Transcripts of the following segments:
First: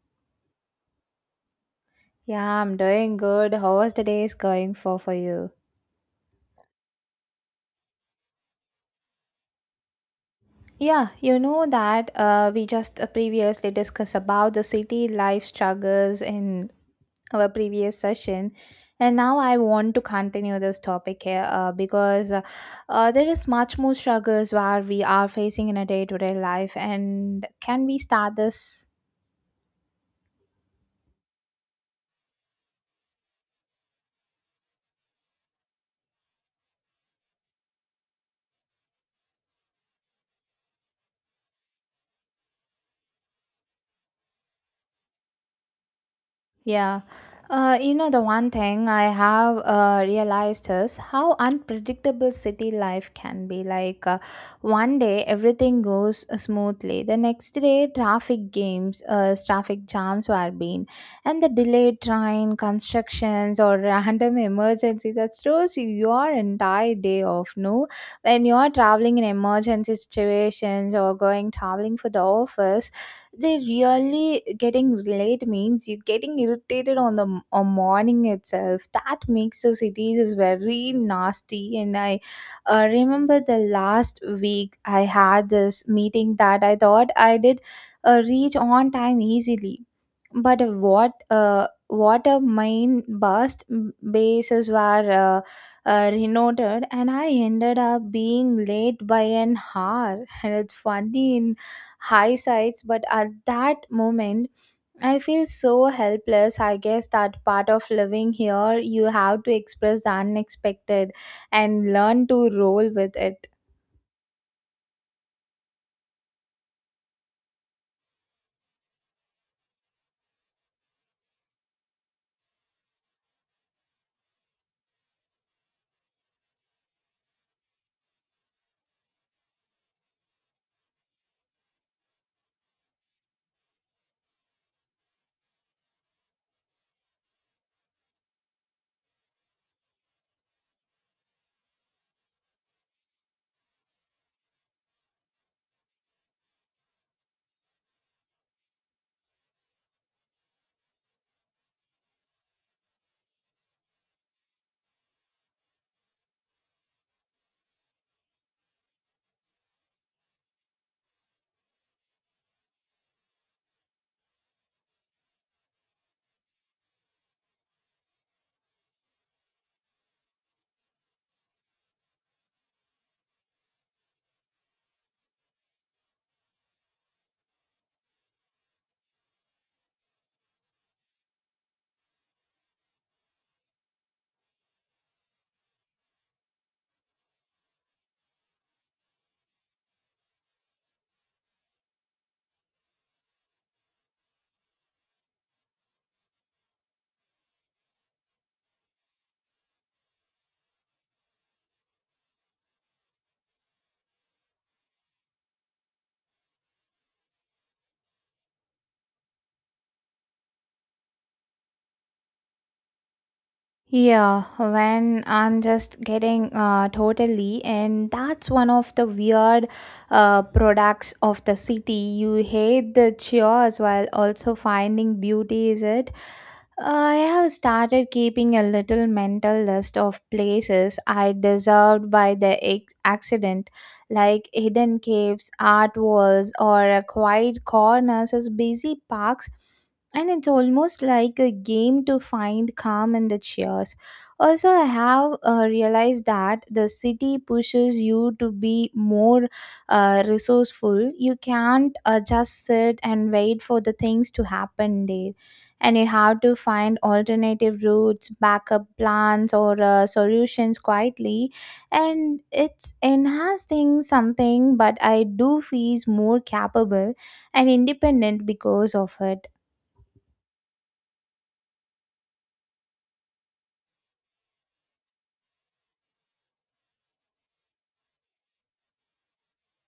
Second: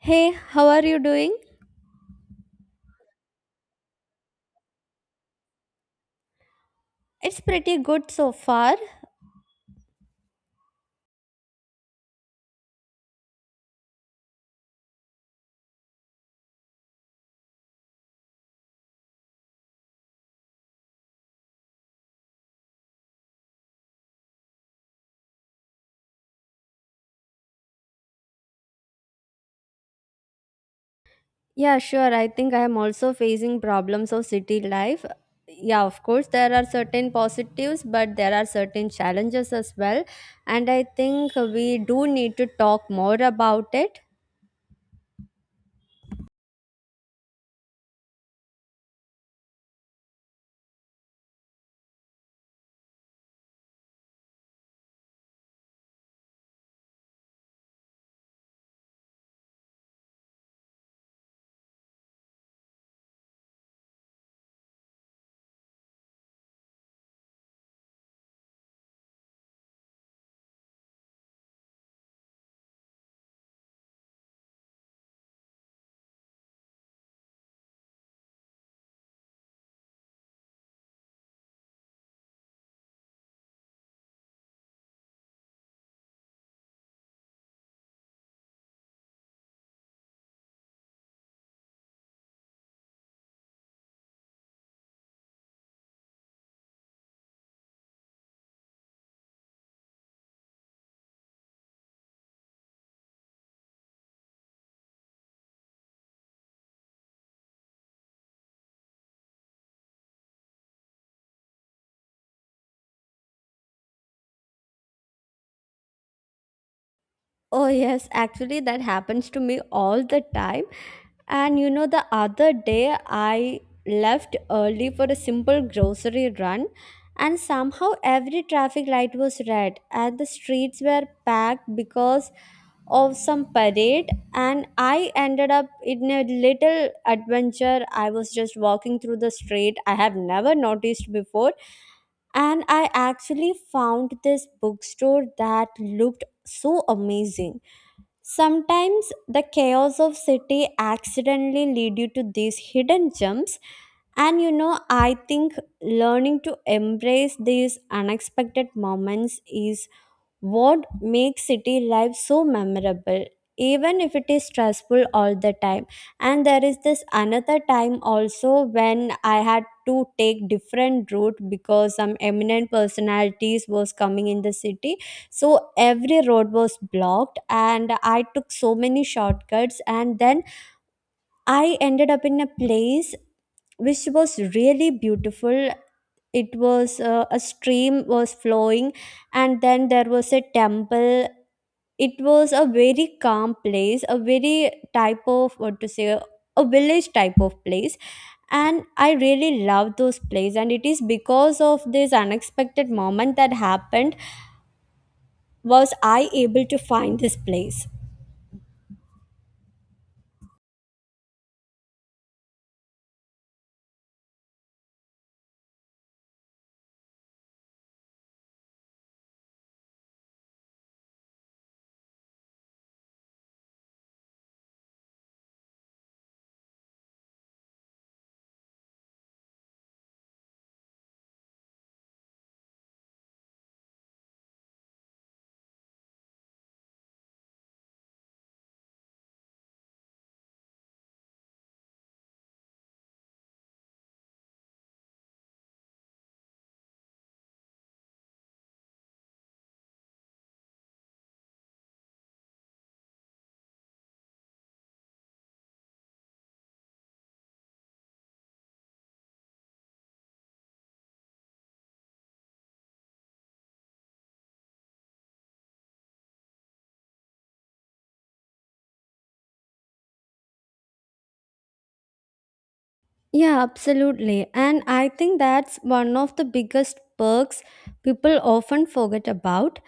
Hey, how are you doing? Yeah, I'm doing good. How was the day is going for you? It's pretty good so far. Yeah, you know that We just previously discussed about the city life struggles in our previous session, and now I want to continue this topic here because there is much more struggles where we are facing in a day to day life. And can we start this? Yeah, sure. I think I am also facing problems of city life. Yeah, of course, there are certain positives, but there are certain challenges as well. And I think we do need to talk more about it. Yeah. The one thing I have realized is how unpredictable city life can be. Like, one day everything goes smoothly, the next day traffic games, traffic jams were being, and the delayed train, constructions, or random emergencies that throws you your entire day off. No, when you're traveling in emergency situations or going traveling for the office, they really getting late means you getting irritated on the on morning itself that makes the cities is very nasty. And I remember the last week I had this meeting that I thought I did reach on time easily, but what a mine bust bases were renoted and I ended up being late by an hour. And it's funny in hindsight, but at that moment I feel so helpless. I guess that part of living here, you have to express the unexpected and learn to roll with it. Oh, yes, actually, that happens to me all the time. And you know, the other day I left early for a simple grocery run, and somehow every traffic light was red, and the streets were packed because of some parade. And I ended up in a little adventure. I was just walking through the street I have never noticed before, and I actually found this bookstore that looked so amazing. Sometimes the chaos of city accidentally lead you to these hidden gems, and you know, I think learning to embrace these unexpected moments is what makes city life so memorable. Even if it is stressful all the time. And there is this another time also when I had to take different route because some eminent personalities was coming in the city. So every road was blocked and I took so many shortcuts, and then I ended up in a place which was really beautiful. It was a stream was flowing, and then there was a temple. It was a very calm place, a very type of what to say, a village type of place. And I really love those plays, and it is because of this unexpected moment that happened was I able to find this place. Yeah, when I'm just getting totally, and that's one of the weird products of the city. You hate the chores while also finding beauty, is it? I have started keeping a little mental list of places I deserved by the accident, like hidden caves, art walls, or quiet corners as busy parks, and it's almost like a game to find calm in the cheers. Also, I have realized that the city pushes you to be more resourceful. You can't just sit and wait for the things to happen there, and you have to find alternative routes, backup plans, or solutions quietly. And it's enhancing something, but I do feel more capable and independent because of it. Yeah, absolutely. And I think that's one of the biggest perks people often forget about.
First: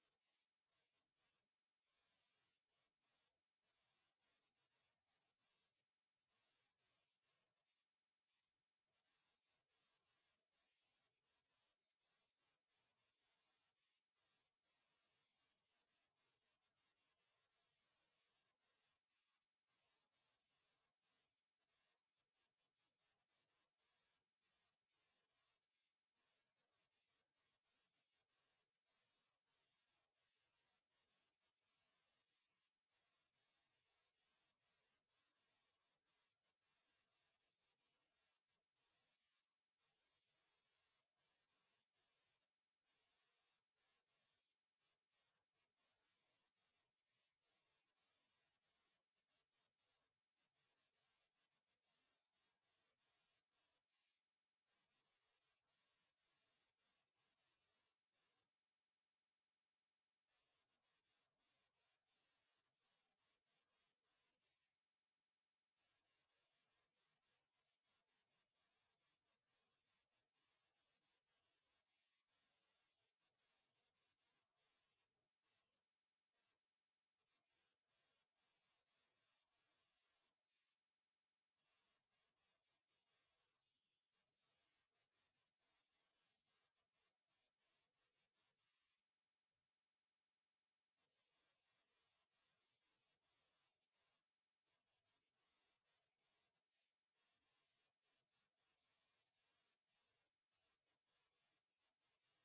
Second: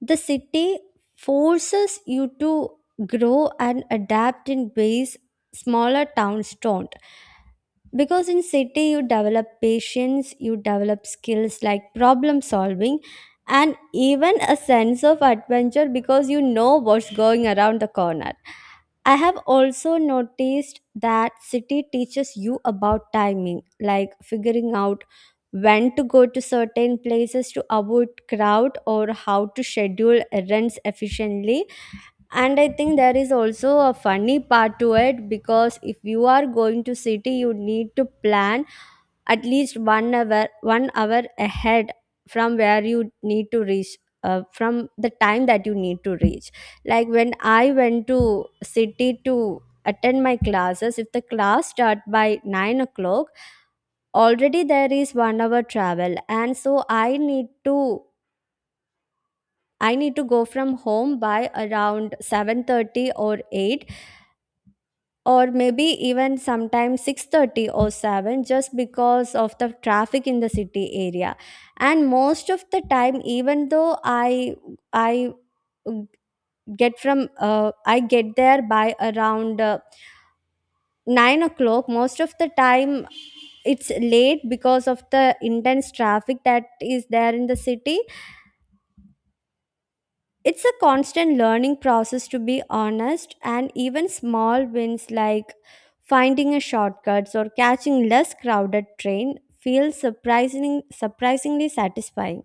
The city forces you to grow and adapt in ways smaller towns don't, because in city you develop patience, you develop skills like problem solving, and even a sense of adventure because you know what's going around the corner. I have also noticed that city teaches you about timing, like figuring out when to go to certain places to avoid crowd or how to schedule errands efficiently. And I think there is also a funny part to it, because if you are going to city you need to plan at least 1 hour ahead from where you need to reach, from the time that you need to reach. Like when I went to city to attend my classes, if the class start by 9 o'clock, already there is 1 hour travel, and so I need to go from home by around 7:30 or 8, or maybe even sometimes 6:30 or 7, just because of the traffic in the city area. And most of the time, even though I get from I get there by around 9 o'clock most of the time. It's late because of the intense traffic that is there in the city. It's a constant learning process, to be honest, and even small wins like finding a shortcut or catching less crowded train feel surprisingly satisfying.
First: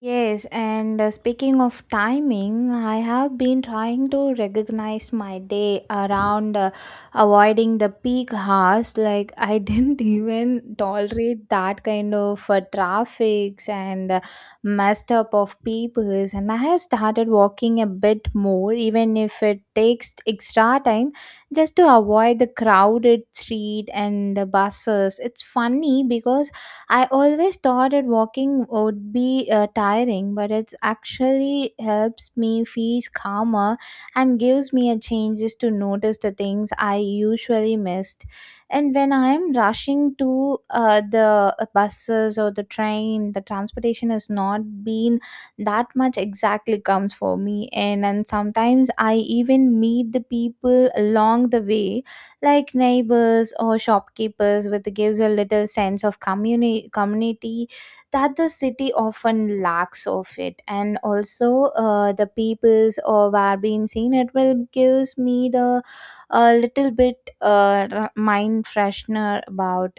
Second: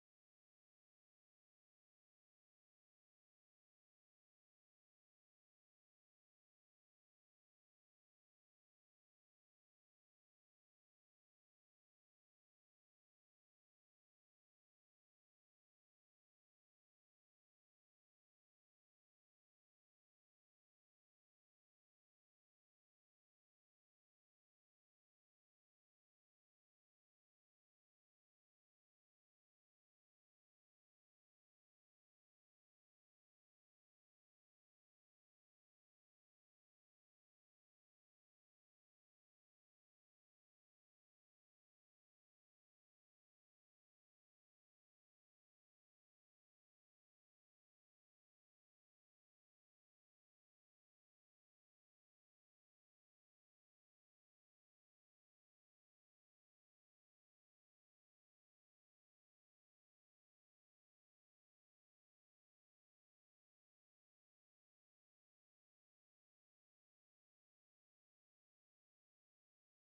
Yes, and speaking of timing, I have been trying to recognize my day around avoiding the peak hours. Like, I didn't even tolerate that kind of traffics and messed up of peoples. And I have started walking a bit more, even if it takes extra time, just to avoid the crowded street and the buses. It's funny because I always thought that walking would be tiring, but it actually helps me feel calmer and gives me a chance just to notice the things I usually missed. And when I'm rushing to the buses or the train, the transportation has not been that much exactly comes for me. And sometimes I even meet the people along the way like neighbors or shopkeepers, which gives a little sense of community that the city often lacks of it. And also, the peoples or where being seen, it will gives me the a little bit mind freshener about.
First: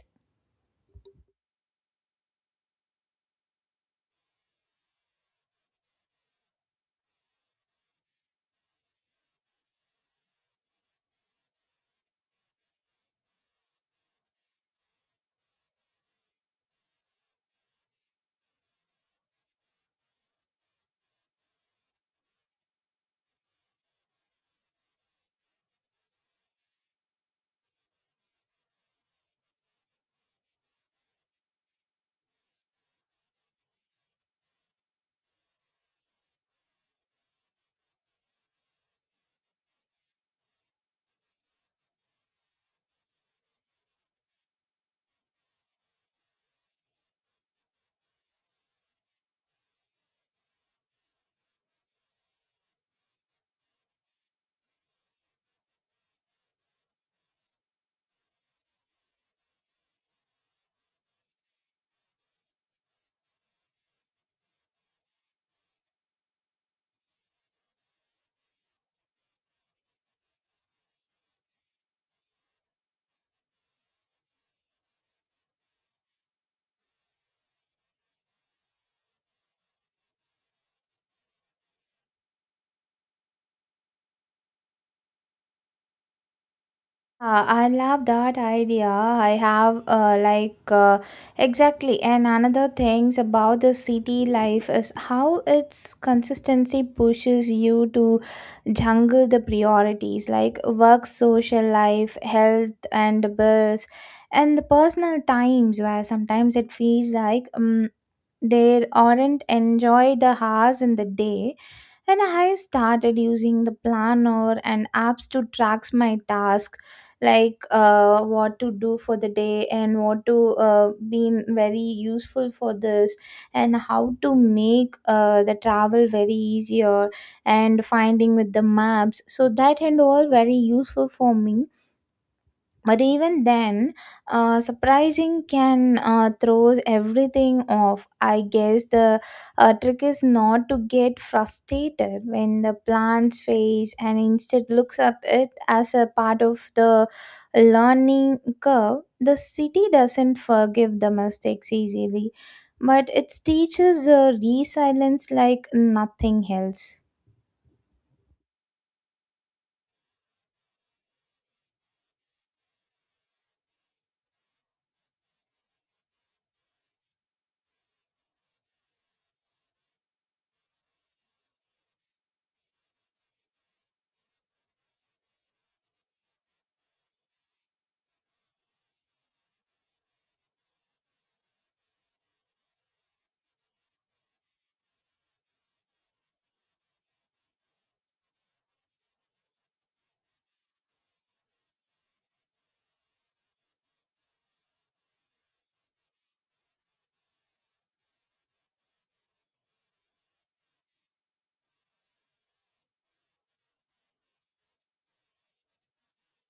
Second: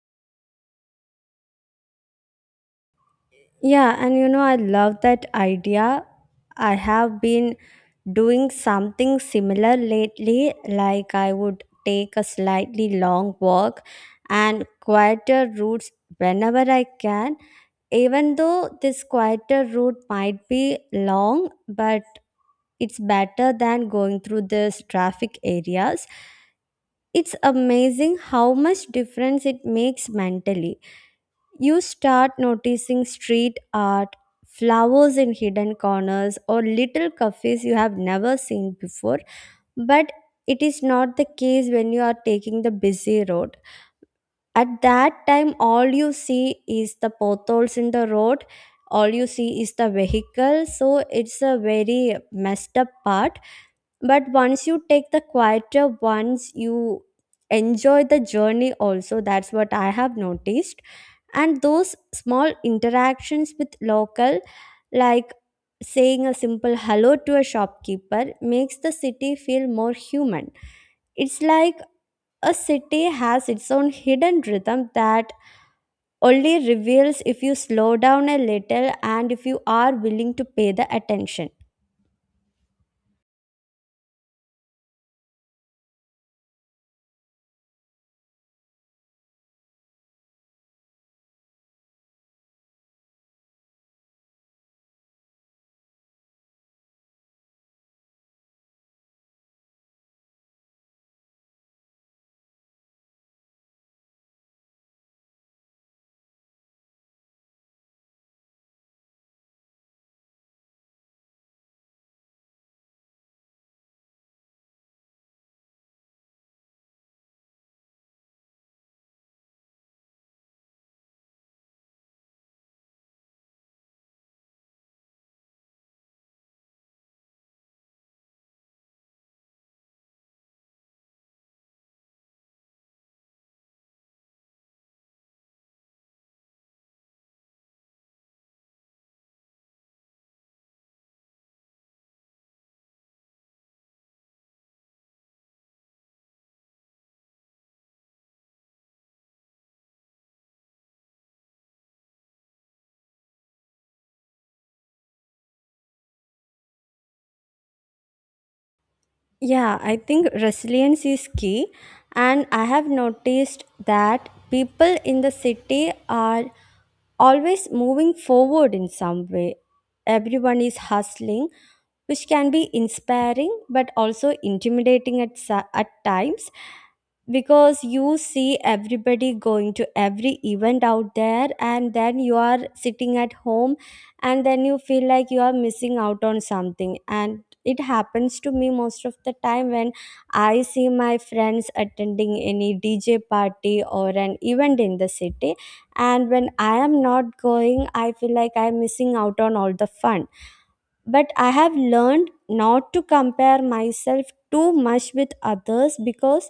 Yeah, and you know, I love that idea. I have been doing something similar lately, like I would take a slightly long walk and quieter routes whenever I can. Even though this quieter route might be long, but it's better than going through these traffic areas. It's amazing how much difference it makes mentally. You start noticing street art, flowers in hidden corners, or little cafes you have never seen before. But it is not the case when you are taking the busy road. At that time, all you see is the potholes in the road, all you see is the vehicle. So it's a very messed up part, but once you take the quieter ones, you enjoy the journey also. That's what I have noticed. And those small interactions with local, like saying a simple hello to a shopkeeper, makes the city feel more human. It's like a city has its own hidden rhythm that only reveals if you slow down a little and if you are willing to pay the attention. I love that idea. I have exactly, and another things about the city life is how its consistency pushes you to jungle the priorities like work, social life, health, and bills, and the personal times where sometimes it feels like they aren't enjoy the hours in the day. And I started using the planner and apps to track my task, like what to do for the day and what to be very useful for this, and how to make the travel very easier and finding with the maps. So that and all very useful for me. But even then, surprising can throws everything off. I guess the trick is not to get frustrated when the plans face and instead looks at it as a part of the learning curve. The city doesn't forgive the mistakes easily, but it teaches the resilience like nothing else. Yeah, I think resilience is key. And I have noticed that people in the city are always moving forward in some way. Everyone is hustling, which can be inspiring but also intimidating at times. Because you see everybody going to every event out there, and then you are sitting at home, and then you feel like you are missing out on something. And it happens to me most of the time when I see my friends attending any dj party or an event in the city, and when I am not going I feel like I am missing out on all the fun. But I have learned not to compare myself too much with others, because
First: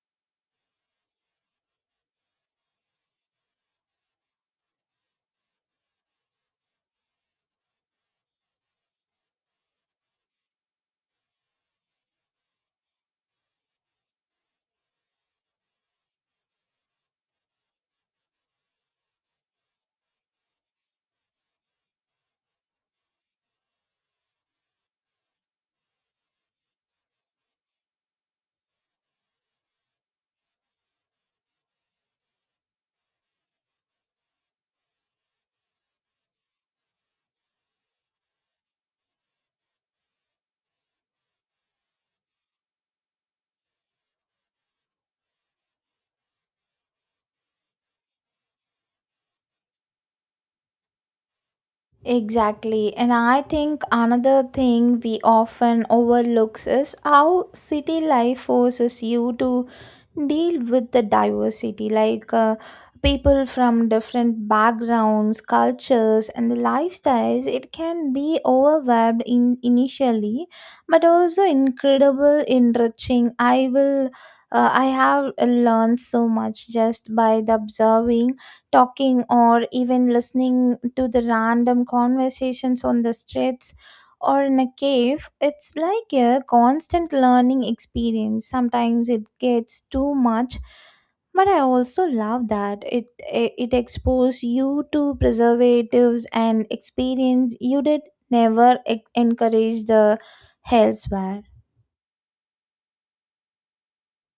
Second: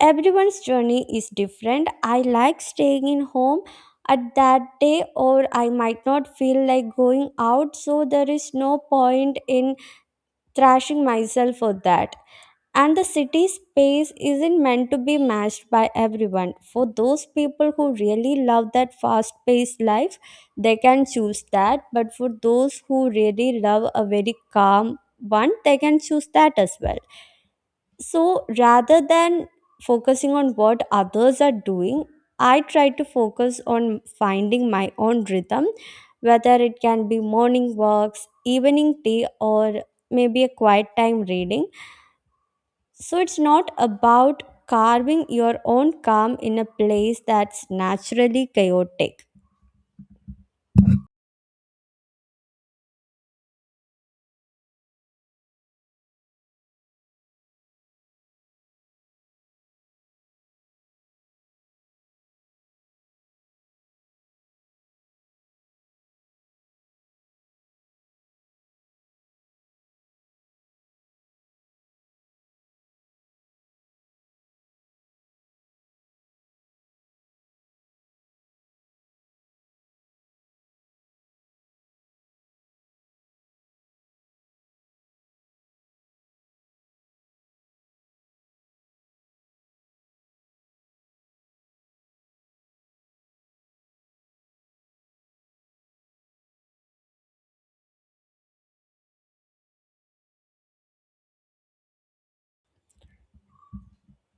everyone's journey is different. I like staying in home at that day, or I might not feel like going out, so there is no point in thrashing myself for that. And the city space isn't meant to be matched by everyone. For those people who really love that fast paced life, they can choose that. But for those who really love a very calm one, they can choose that as well. So rather than focusing on what others are doing, I try to focus on finding my own rhythm, whether it can be morning walks, evening tea, or maybe a quiet time reading. So it's not about carving your own calm in a place that's naturally chaotic. Exactly. And I think another thing we often overlooks is how city life forces you to deal with the diversity, like people from different backgrounds, cultures, and the lifestyles. It can be overwhelmed in initially, but also incredible, enriching. I will. I have learned so much just by the observing, talking, or even listening to the random conversations on the streets or in a cave. It's like a constant learning experience. Sometimes it gets too much, but I also love that it exposes you to preservatives and experience you did never encourage the elsewhere.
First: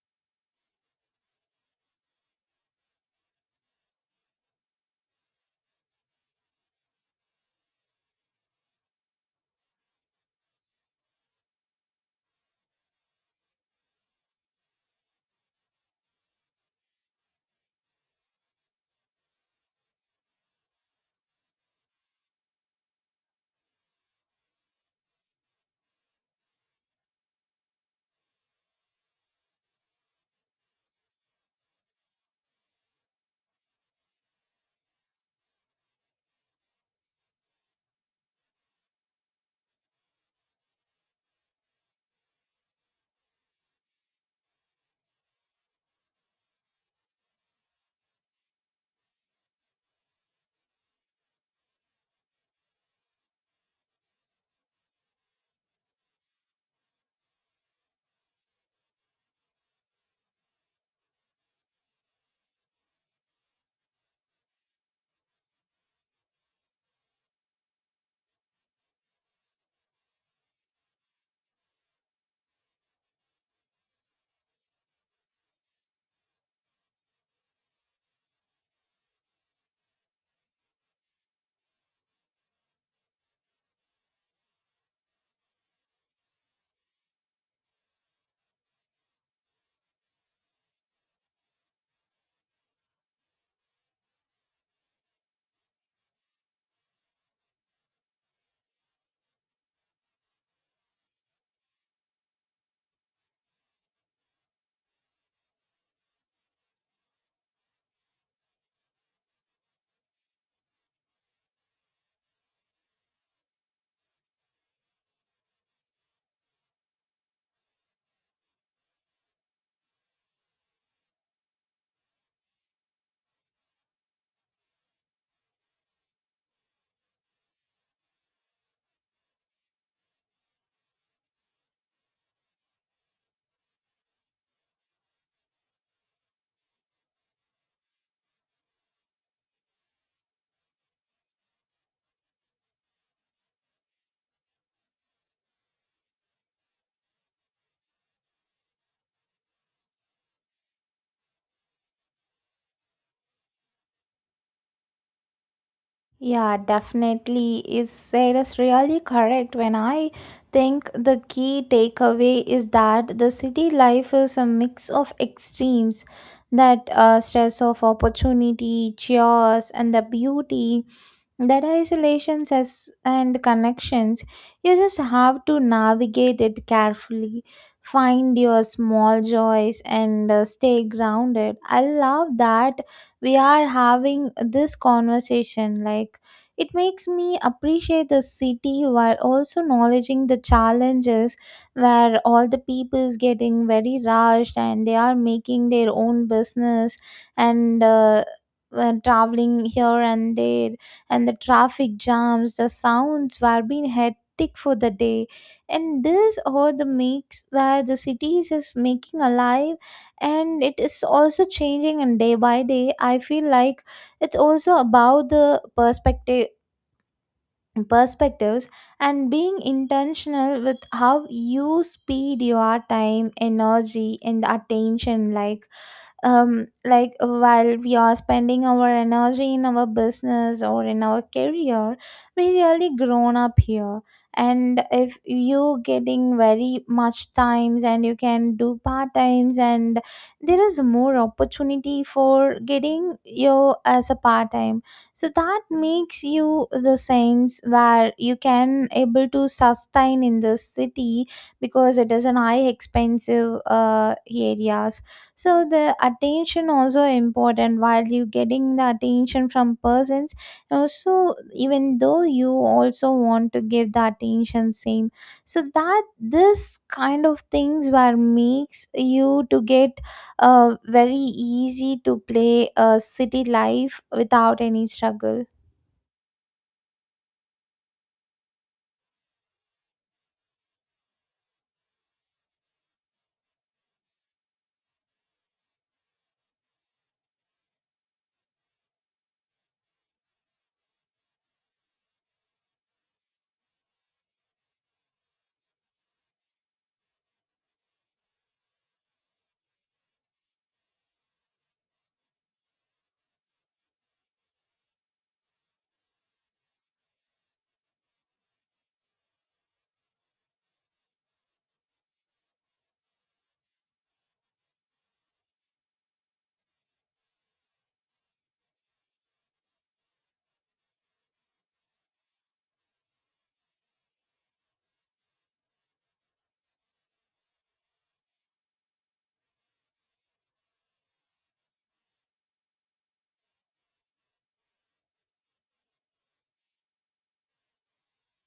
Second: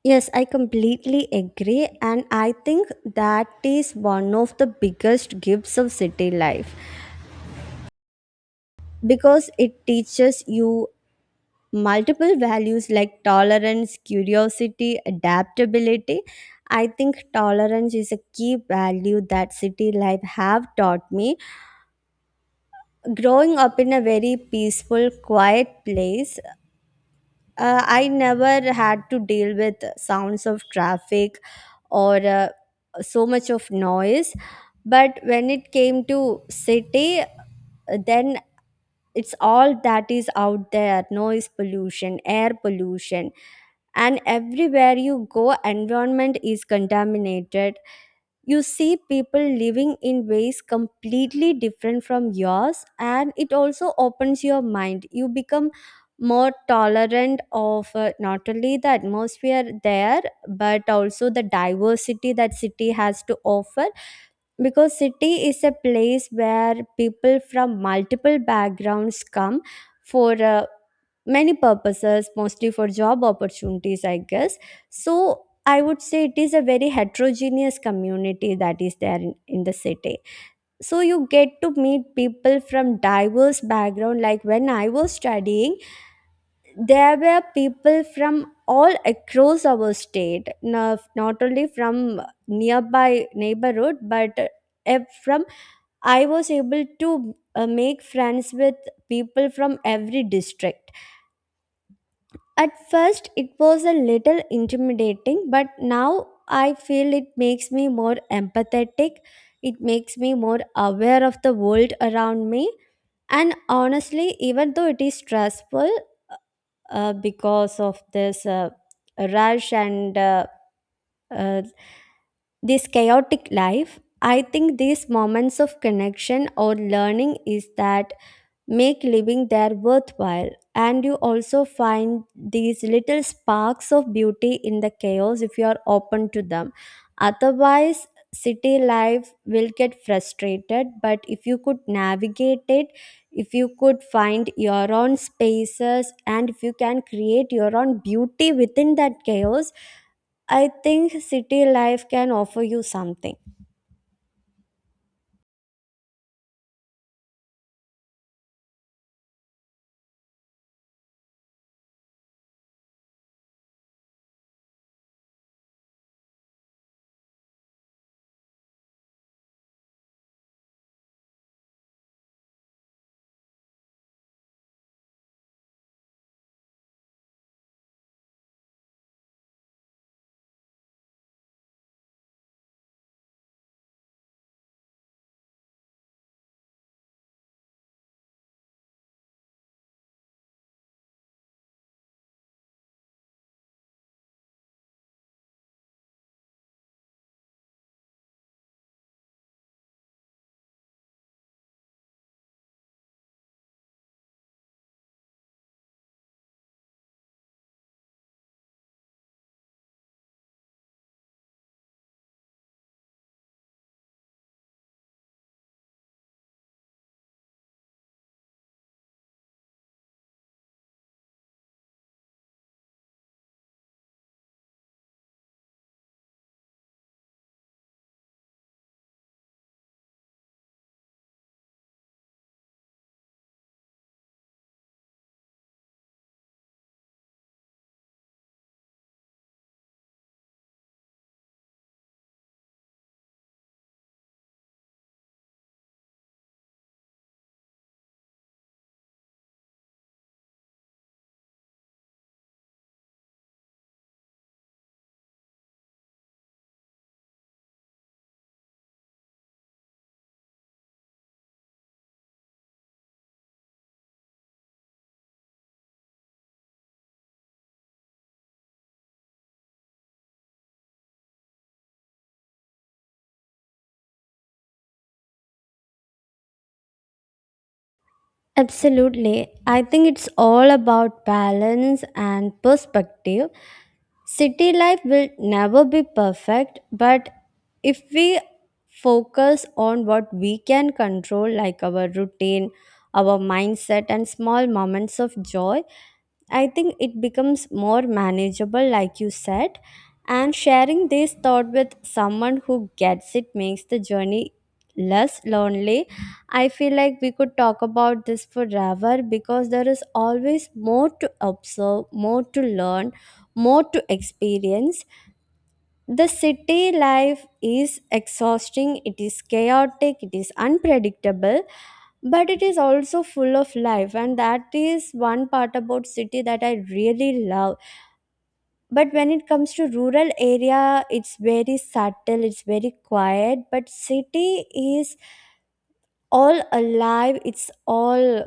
Yes, I completely agree, and I think that is one of the biggest gifts of city life, because it teaches you multiple values like tolerance, curiosity, adaptability. I think tolerance is a key value that city life have taught me. Growing up in a very peaceful, quiet place, I never had to deal with sounds of traffic or so much of noise. But when it came to city, then it's all that is out there. Noise pollution, air pollution, and everywhere you go environment is contaminated. You see people living in ways completely different from yours, and it also opens your mind. You become more tolerant of not only the atmosphere there, but also the diversity that city has to offer. Because city is a place where people from multiple backgrounds come for many purposes, mostly for job opportunities I guess. So I would say it is a very heterogeneous community that is there in the city. So you get to meet people from diverse background. Like when I was studying, there were people from all across our state, not only from nearby neighborhood, but from I was able to make friends with people from every district. At first, it was a little intimidating, but now I feel it makes me more empathetic. It makes me more aware of the world around me. And honestly, even though it is stressful because of this rush and uh, this chaotic life, I think these moments of connection or learning is that make living there worthwhile. And you also find these little sparks of beauty in the chaos if you are open to them. Otherwise, city life will get frustrated. But if you could navigate it, if you could find your own spaces, and if you can create your own beauty within that chaos, I think city life can offer you something. Yeah, definitely is said is really correct. When I think the key takeaway is that the city life is a mix of extremes, that stress of opportunity, chaos, and the beauty, that isolations as and connections. You just have to navigate it carefully, find your small joys, and stay grounded. I love that we are having this conversation, like it makes me appreciate the city while also acknowledging the challenges where all the people is getting very rushed and they are making their own business and traveling here and there, and the traffic jams, the sounds were being hectic for the day. And this all the makes where the cities is making alive, and it is also changing and day by day. I feel like it's also about the perspectives and being intentional with how you speed your time, energy, and attention. Like, like while we are spending our energy in our business or in our career, we really grown up here. And if you getting very much times and you can do part times, and there is more opportunity for getting you as a part time, so that makes you the sense where you can able to sustain in this city because it is an high expensive area. So the attention also important while you getting the attention from persons, also even though you also want to give the attention same. So that this kind of things were makes you to get very easy to play a city life without any struggle. Absolutely. I think it's all about balance and perspective. City life will never be perfect, but if we focus on what we can control, like our routine, our mindset, and small moments of joy, I think it becomes more manageable, like you said. And sharing this thought with someone who gets it makes the journey less lonely. I feel like we could talk about this forever, because there is always more to observe, more to learn, more to experience. The city life is exhausting, it is chaotic, it is unpredictable, but it is also full of life, and that is one part about city that I really love. But when it comes to rural area, it's very subtle, it's very quiet, but city is all alive, it's all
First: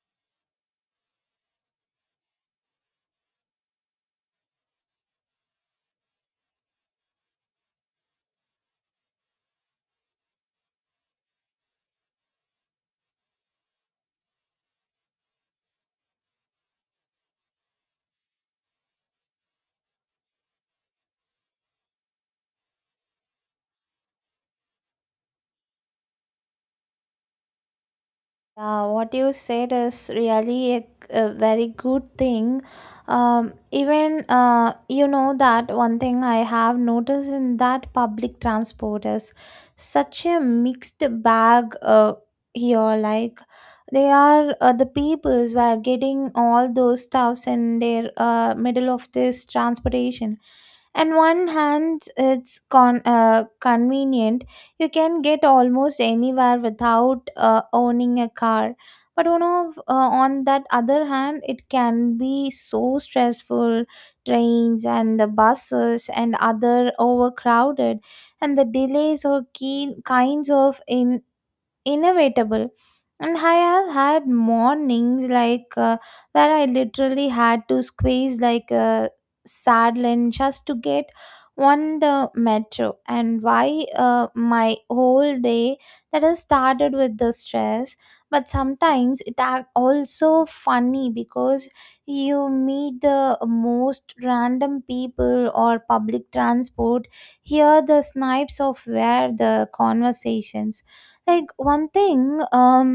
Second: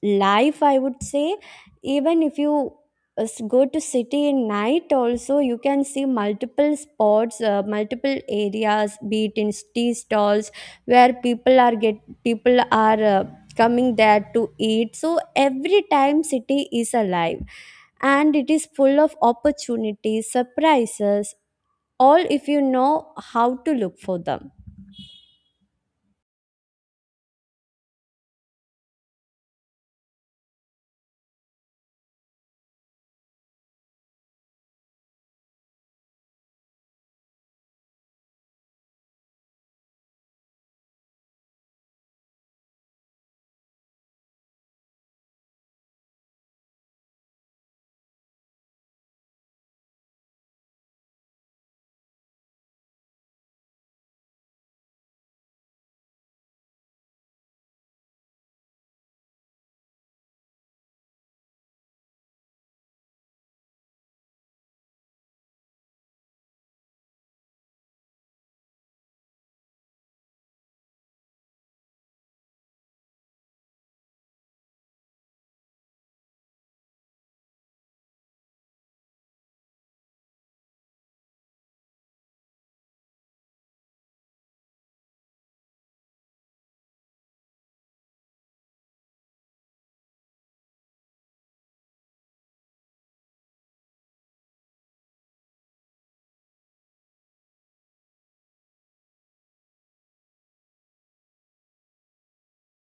life I would say. Even if you go to city in night also, you can see multiple spots, multiple areas, be it in tea stalls where people are coming there to eat. So every time city is alive, and it is full of opportunities, surprises, all if you know how to look for them. Yeah, what you said is really a very good thing. Even you know that one thing I have noticed in that public transport is such a mixed bag here. Like, they are the peoples were getting all those stuffs in their middle of this transportation. And one hand, it's convenient, you can get almost anywhere without owning a car. But you know, on that other hand, it can be so stressful. Trains and the buses and other overcrowded, and the delays or keen kinds of in inevitable. And I have had mornings like where I literally had to squeeze like a sardine just to get on the metro. And why my whole day that has started with the stress. But sometimes it are also funny because you meet the most random people or public transport, hear the snipes of where the conversations. Like one thing, um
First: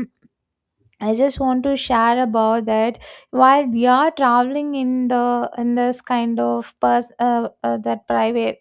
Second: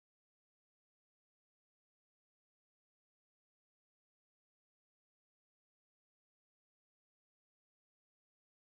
I just want to share about that. While we are traveling in the in this kind of that private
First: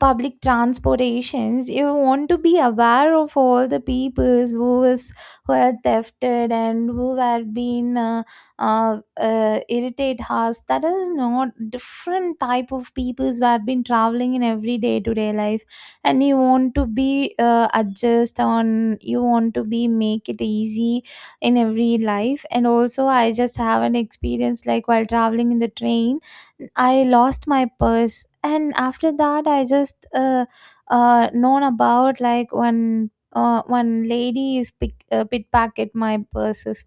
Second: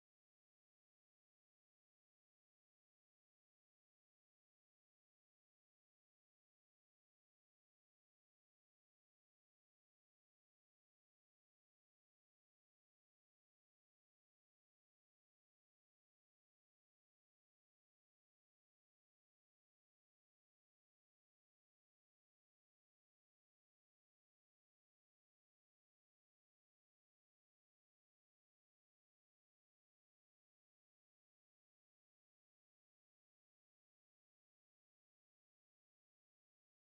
public transportations, you want to be aware of all the peoples who are thefted and who were being irritate us. That is not different type of peoples who have been traveling in every day to day life, and you want to be adjust on, you want to be make it easy in every life. And also, I just have an experience like while traveling in the train, I lost my purse, and after that, I just known about like one lady is pickpocket my purses.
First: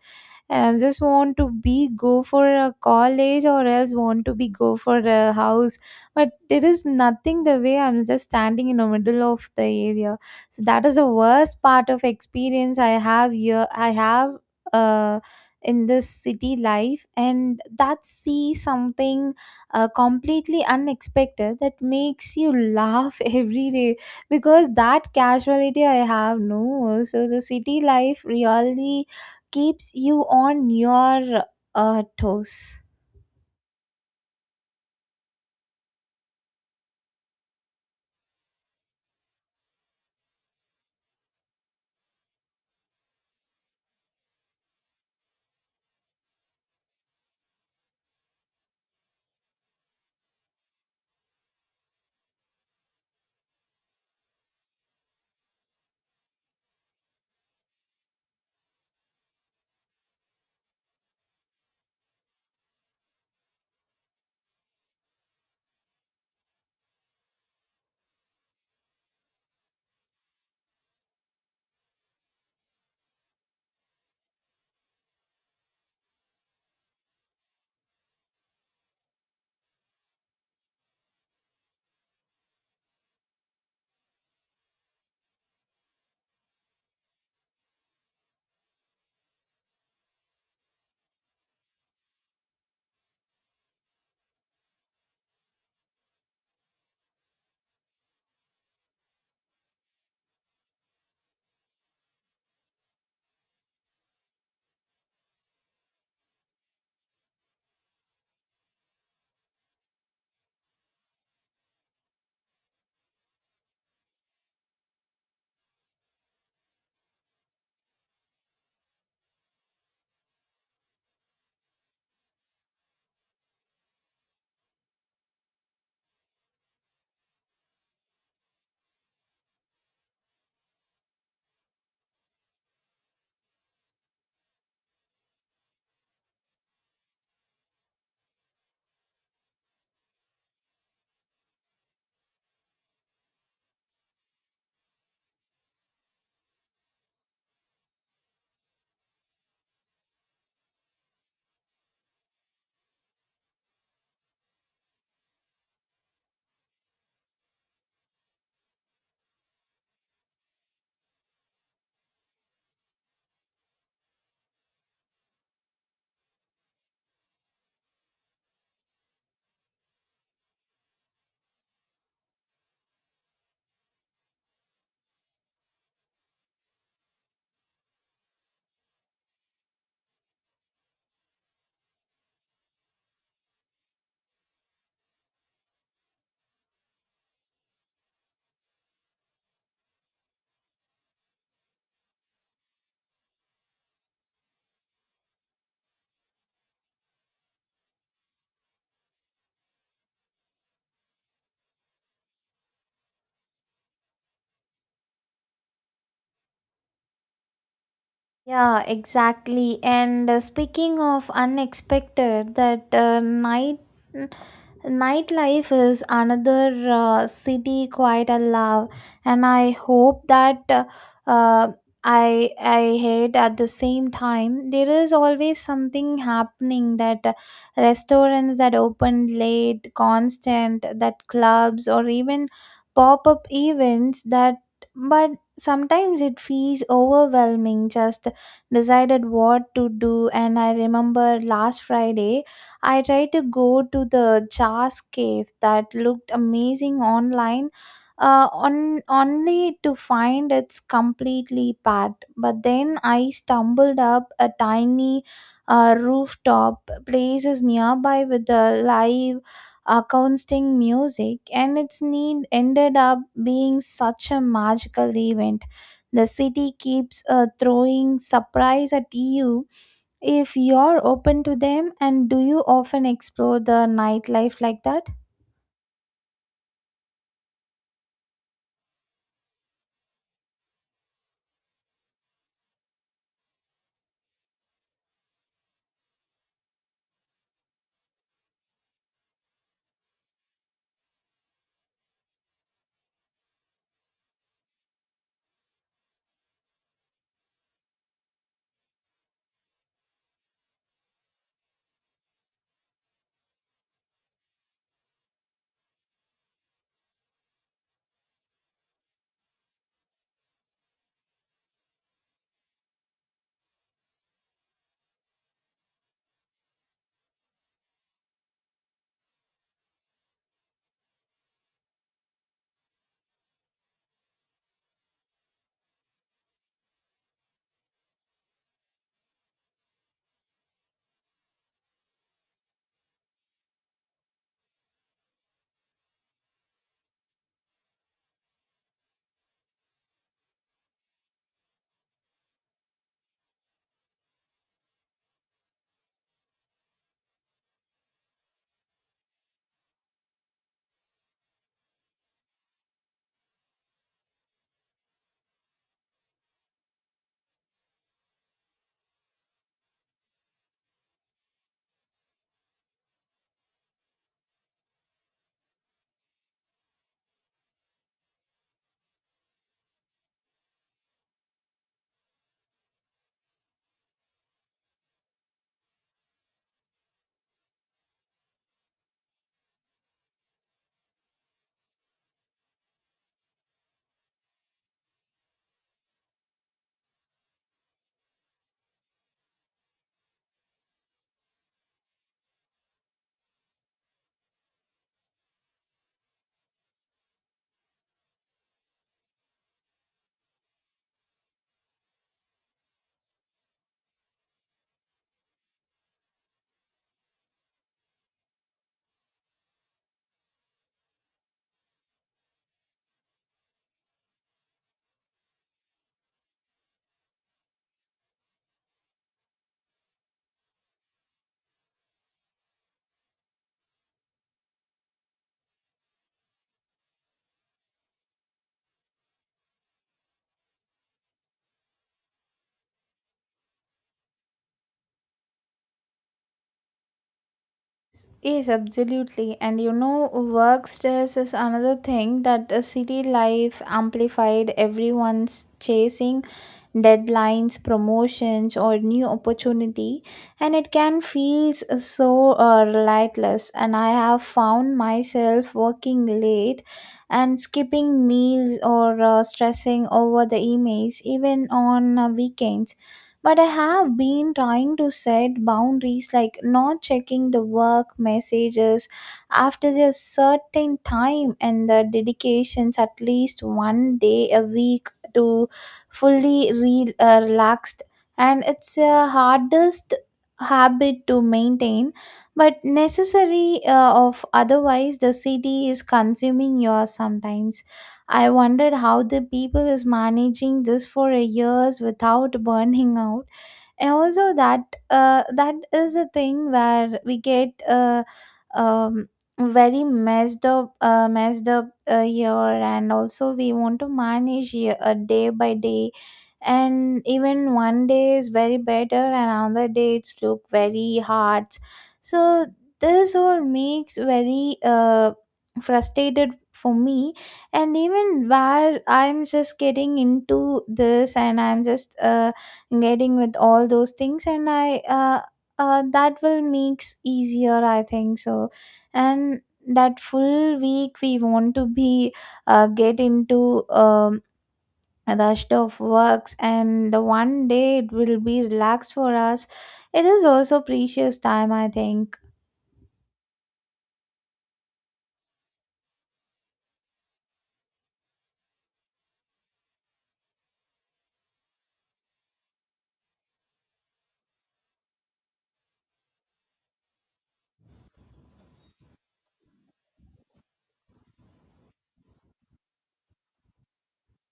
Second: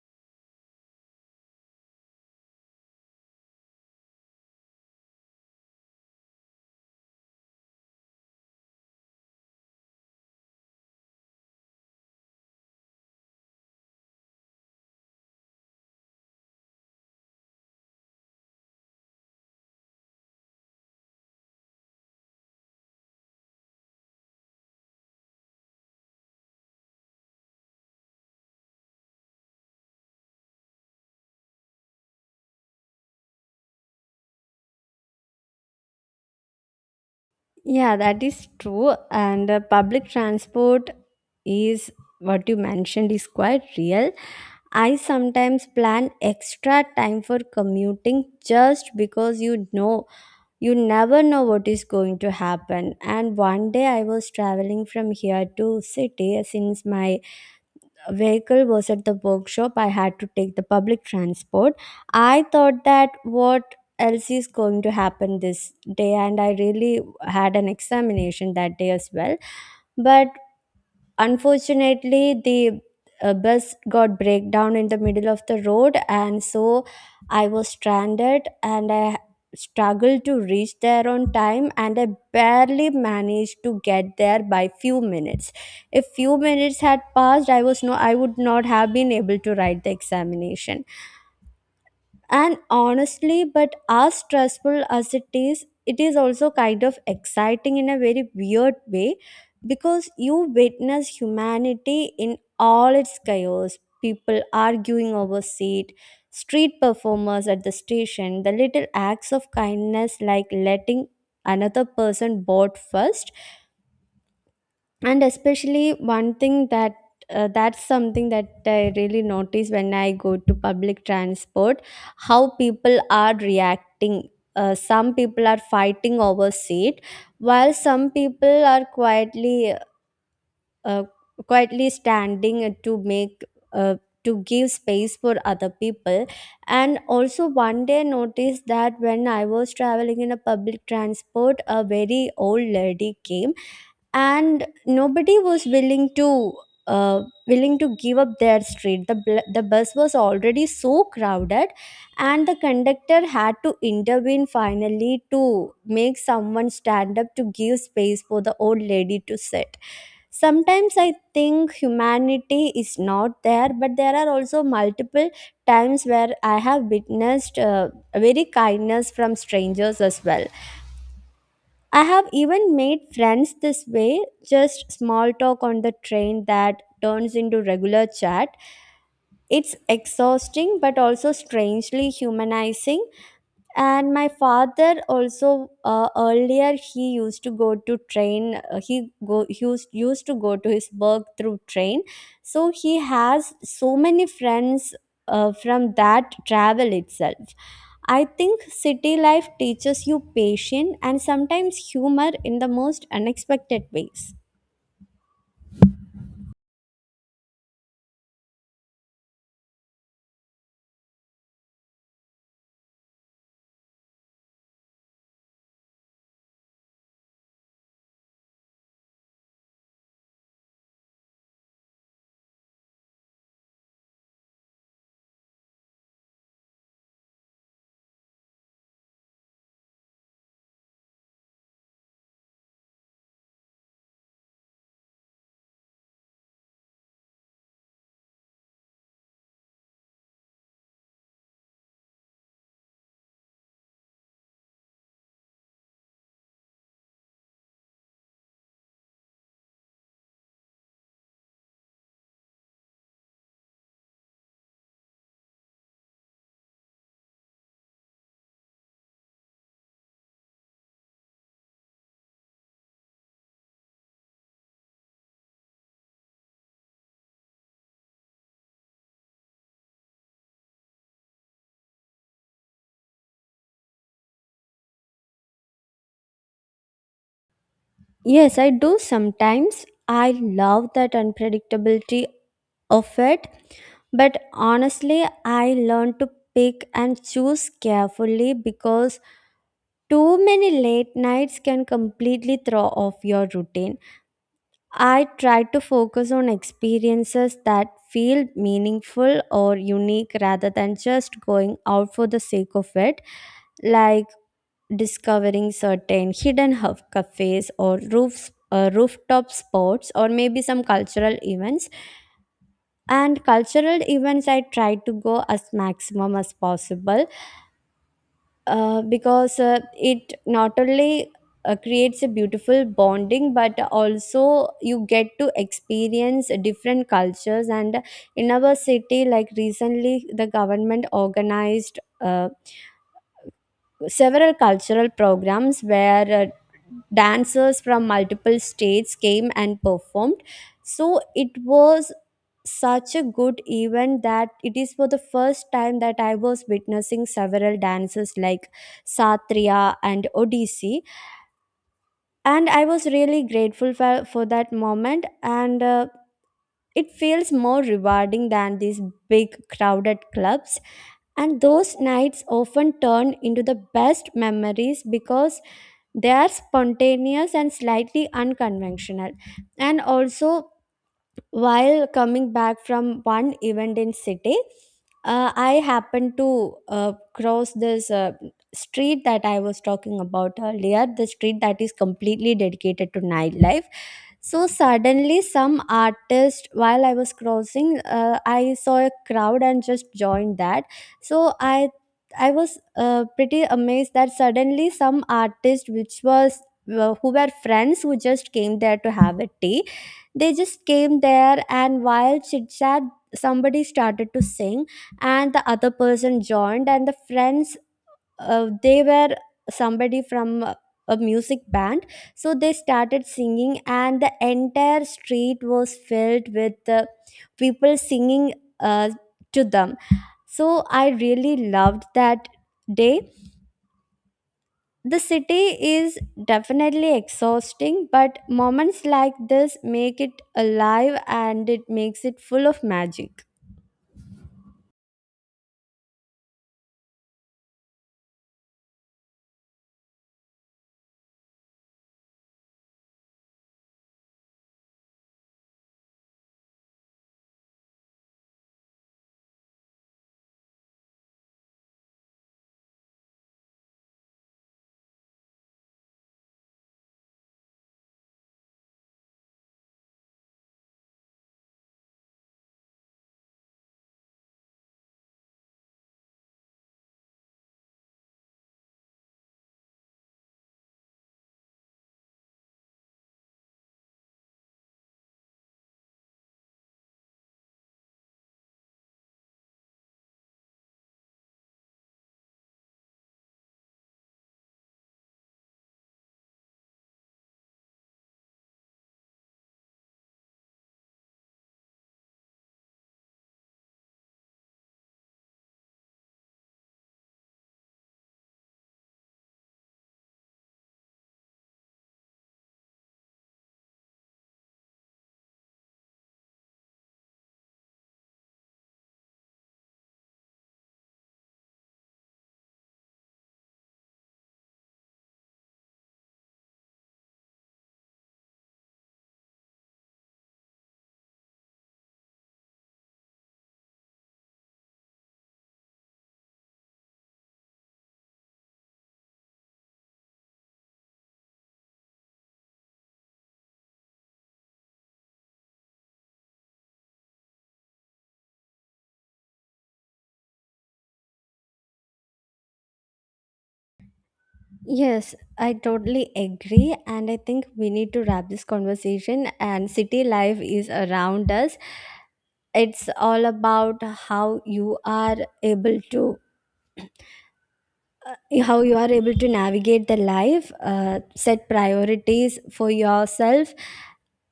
Just want to be go for a college or else want to be go for a house, but there is nothing. The way I'm just standing in the middle of the area, so that is the worst part of experience I have here. I have uh in this city life, and that see something completely unexpected that makes you laugh every day. Because that casuality I have no, so the city life really keeps you on your toes. Yeah, that is true. And public transport is what you mentioned is quite real. I sometimes plan extra time for commuting just because you know you never know what is going to happen. And one day I was traveling from here to city since my vehicle was at the workshop. I had to take the public transport. I thought that what else is going to happen this day, and I really had an examination that day as well. But unfortunately the bus got breakdown in the middle of the road, and so I was stranded, and I struggled to reach there on time, and I barely managed to get there by few minutes. If few minutes had passed, I was no I would not have been able to write the examination. And honestly, but as stressful as it is also kind of exciting in a very weird way because you witness humanity in all its chaos. People arguing over seat, street performers at the station, the little acts of kindness like letting another person board first, and especially one thing that's something that I really notice when I go to public transport, how people are reacting. Some people are fighting over seat while some people are quietly uh, quietly standing to make uh, to give space for other people. And also one day noticed that when I was traveling in a public transport, a very old lady came and nobody was willing to uh, give up their street. The bus was already so crowded, and the conductor had to intervene finally to make someone stand up to give space for the old lady to sit. Sometimes I think humanity is not there, but there are also multiple times where I have witnessed very kindness from strangers as well. I have even made friends this way, just small talk on the train that turns into regular chat. It's exhausting but also strangely humanizing. And my father also, earlier he used to go to train, he used to go to his work through train, so he has so many friends from that travel itself. I think city life teaches you patience and sometimes humor in the most unexpected ways. Yeah, exactly. And speaking of unexpected, that Nightlife is another city quite a love, and I hope that uh, I hate at the same time. There is always something happening, that restaurants that open late, constant, that clubs, or even pop up events that, but sometimes it feels overwhelming. Just decided what to do, and I remember last Friday. I tried to go to the Jars Cave that looked amazing online, on only to find it's completely packed. But then I stumbled up a tiny rooftop places nearby with the live acoustic music, and its need ended up being such a magical event. The city keeps throwing surprise at you if you're open to them. And do you often explore the nightlife like that? Yes, I do sometimes. I love that unpredictability of it. But honestly, I learn to pick and choose carefully because too many late nights can completely throw off your routine. I try to focus on experiences that feel meaningful or unique rather than just going out for the sake of it. Like discovering certain hidden hub cafes or roofs rooftop spots, or maybe some cultural events. And cultural events I try to go as maximum as possible, because it not only creates a beautiful bonding, but also you get to experience different cultures. And in our city, like recently the government organized several cultural programs where dancers from multiple states came and performed. So it was such a good event that it is for the first time that I was witnessing several dances like Satriya and Odissi. And I was really grateful for that moment. And it feels more rewarding than these big crowded clubs, and those nights often turn into the best memories because they are spontaneous and slightly unconventional. And also, while coming back from one event in city, I happened to cross this street that I was talking about earlier, the street that is completely dedicated to nightlife. So suddenly, some artist, while I was crossing, I saw a crowd and just joined that. So I was pretty amazed that suddenly some artist, which was who were friends who just came there to have a tea. They just came there, and while chit chat, somebody started to sing and the other person joined. And the friends, they were somebody from a music band, so they started singing and the entire street was filled with people singing uh, to them. So I really loved that day. The city is definitely exhausting, but moments like this make it alive and it makes it full of magic. Yes, absolutely. And you know, work stress is another thing that the city life amplified. Everyone's chasing deadlines, promotions, or new opportunity, and it can feel so relentless. And I have found myself working late and skipping meals or stressing over the emails, even on weekends. But I have been trying to set boundaries, like not checking the work messages after a certain time and the dedications at least one day a week to fully relaxed. And it's a hardest habit to maintain, but necessary of otherwise the city is consuming yours. Sometimes I wondered how the people is managing this for a years without burning out. And also that that is a thing where we get um, very messed up, year, and also we want to manage year, day by day. And even one day is very better and another day it's look very hard. So this all makes very frustrated for me. And even where I'm just getting into this, and I'm just getting with all those things, and I that will makes easier, I think so. And that full week we want to be get into rushed of works, and the one day it will be relaxed for us. It is also precious time, I think. Yes, I totally agree. And I think we need to wrap this conversation. And city life is around us. It's all about how you are able to navigate the life, set priorities for yourself,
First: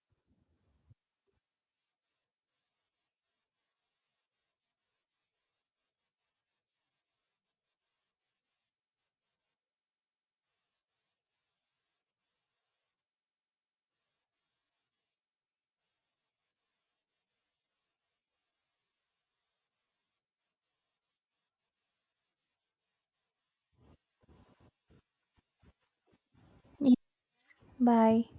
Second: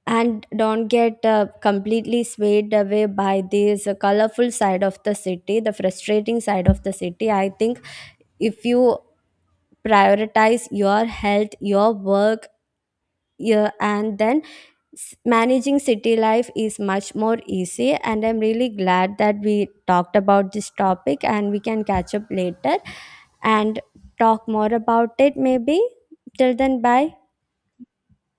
and don't get completely swayed away by this colorful side of the city, the frustrating side of the city. I think if you prioritize your health, your work, yeah, and then managing city life is much more easy. And I'm really glad that we talked about this topic, and we can catch up later and talk more about it maybe. Till then, Yeah. bye. Bye.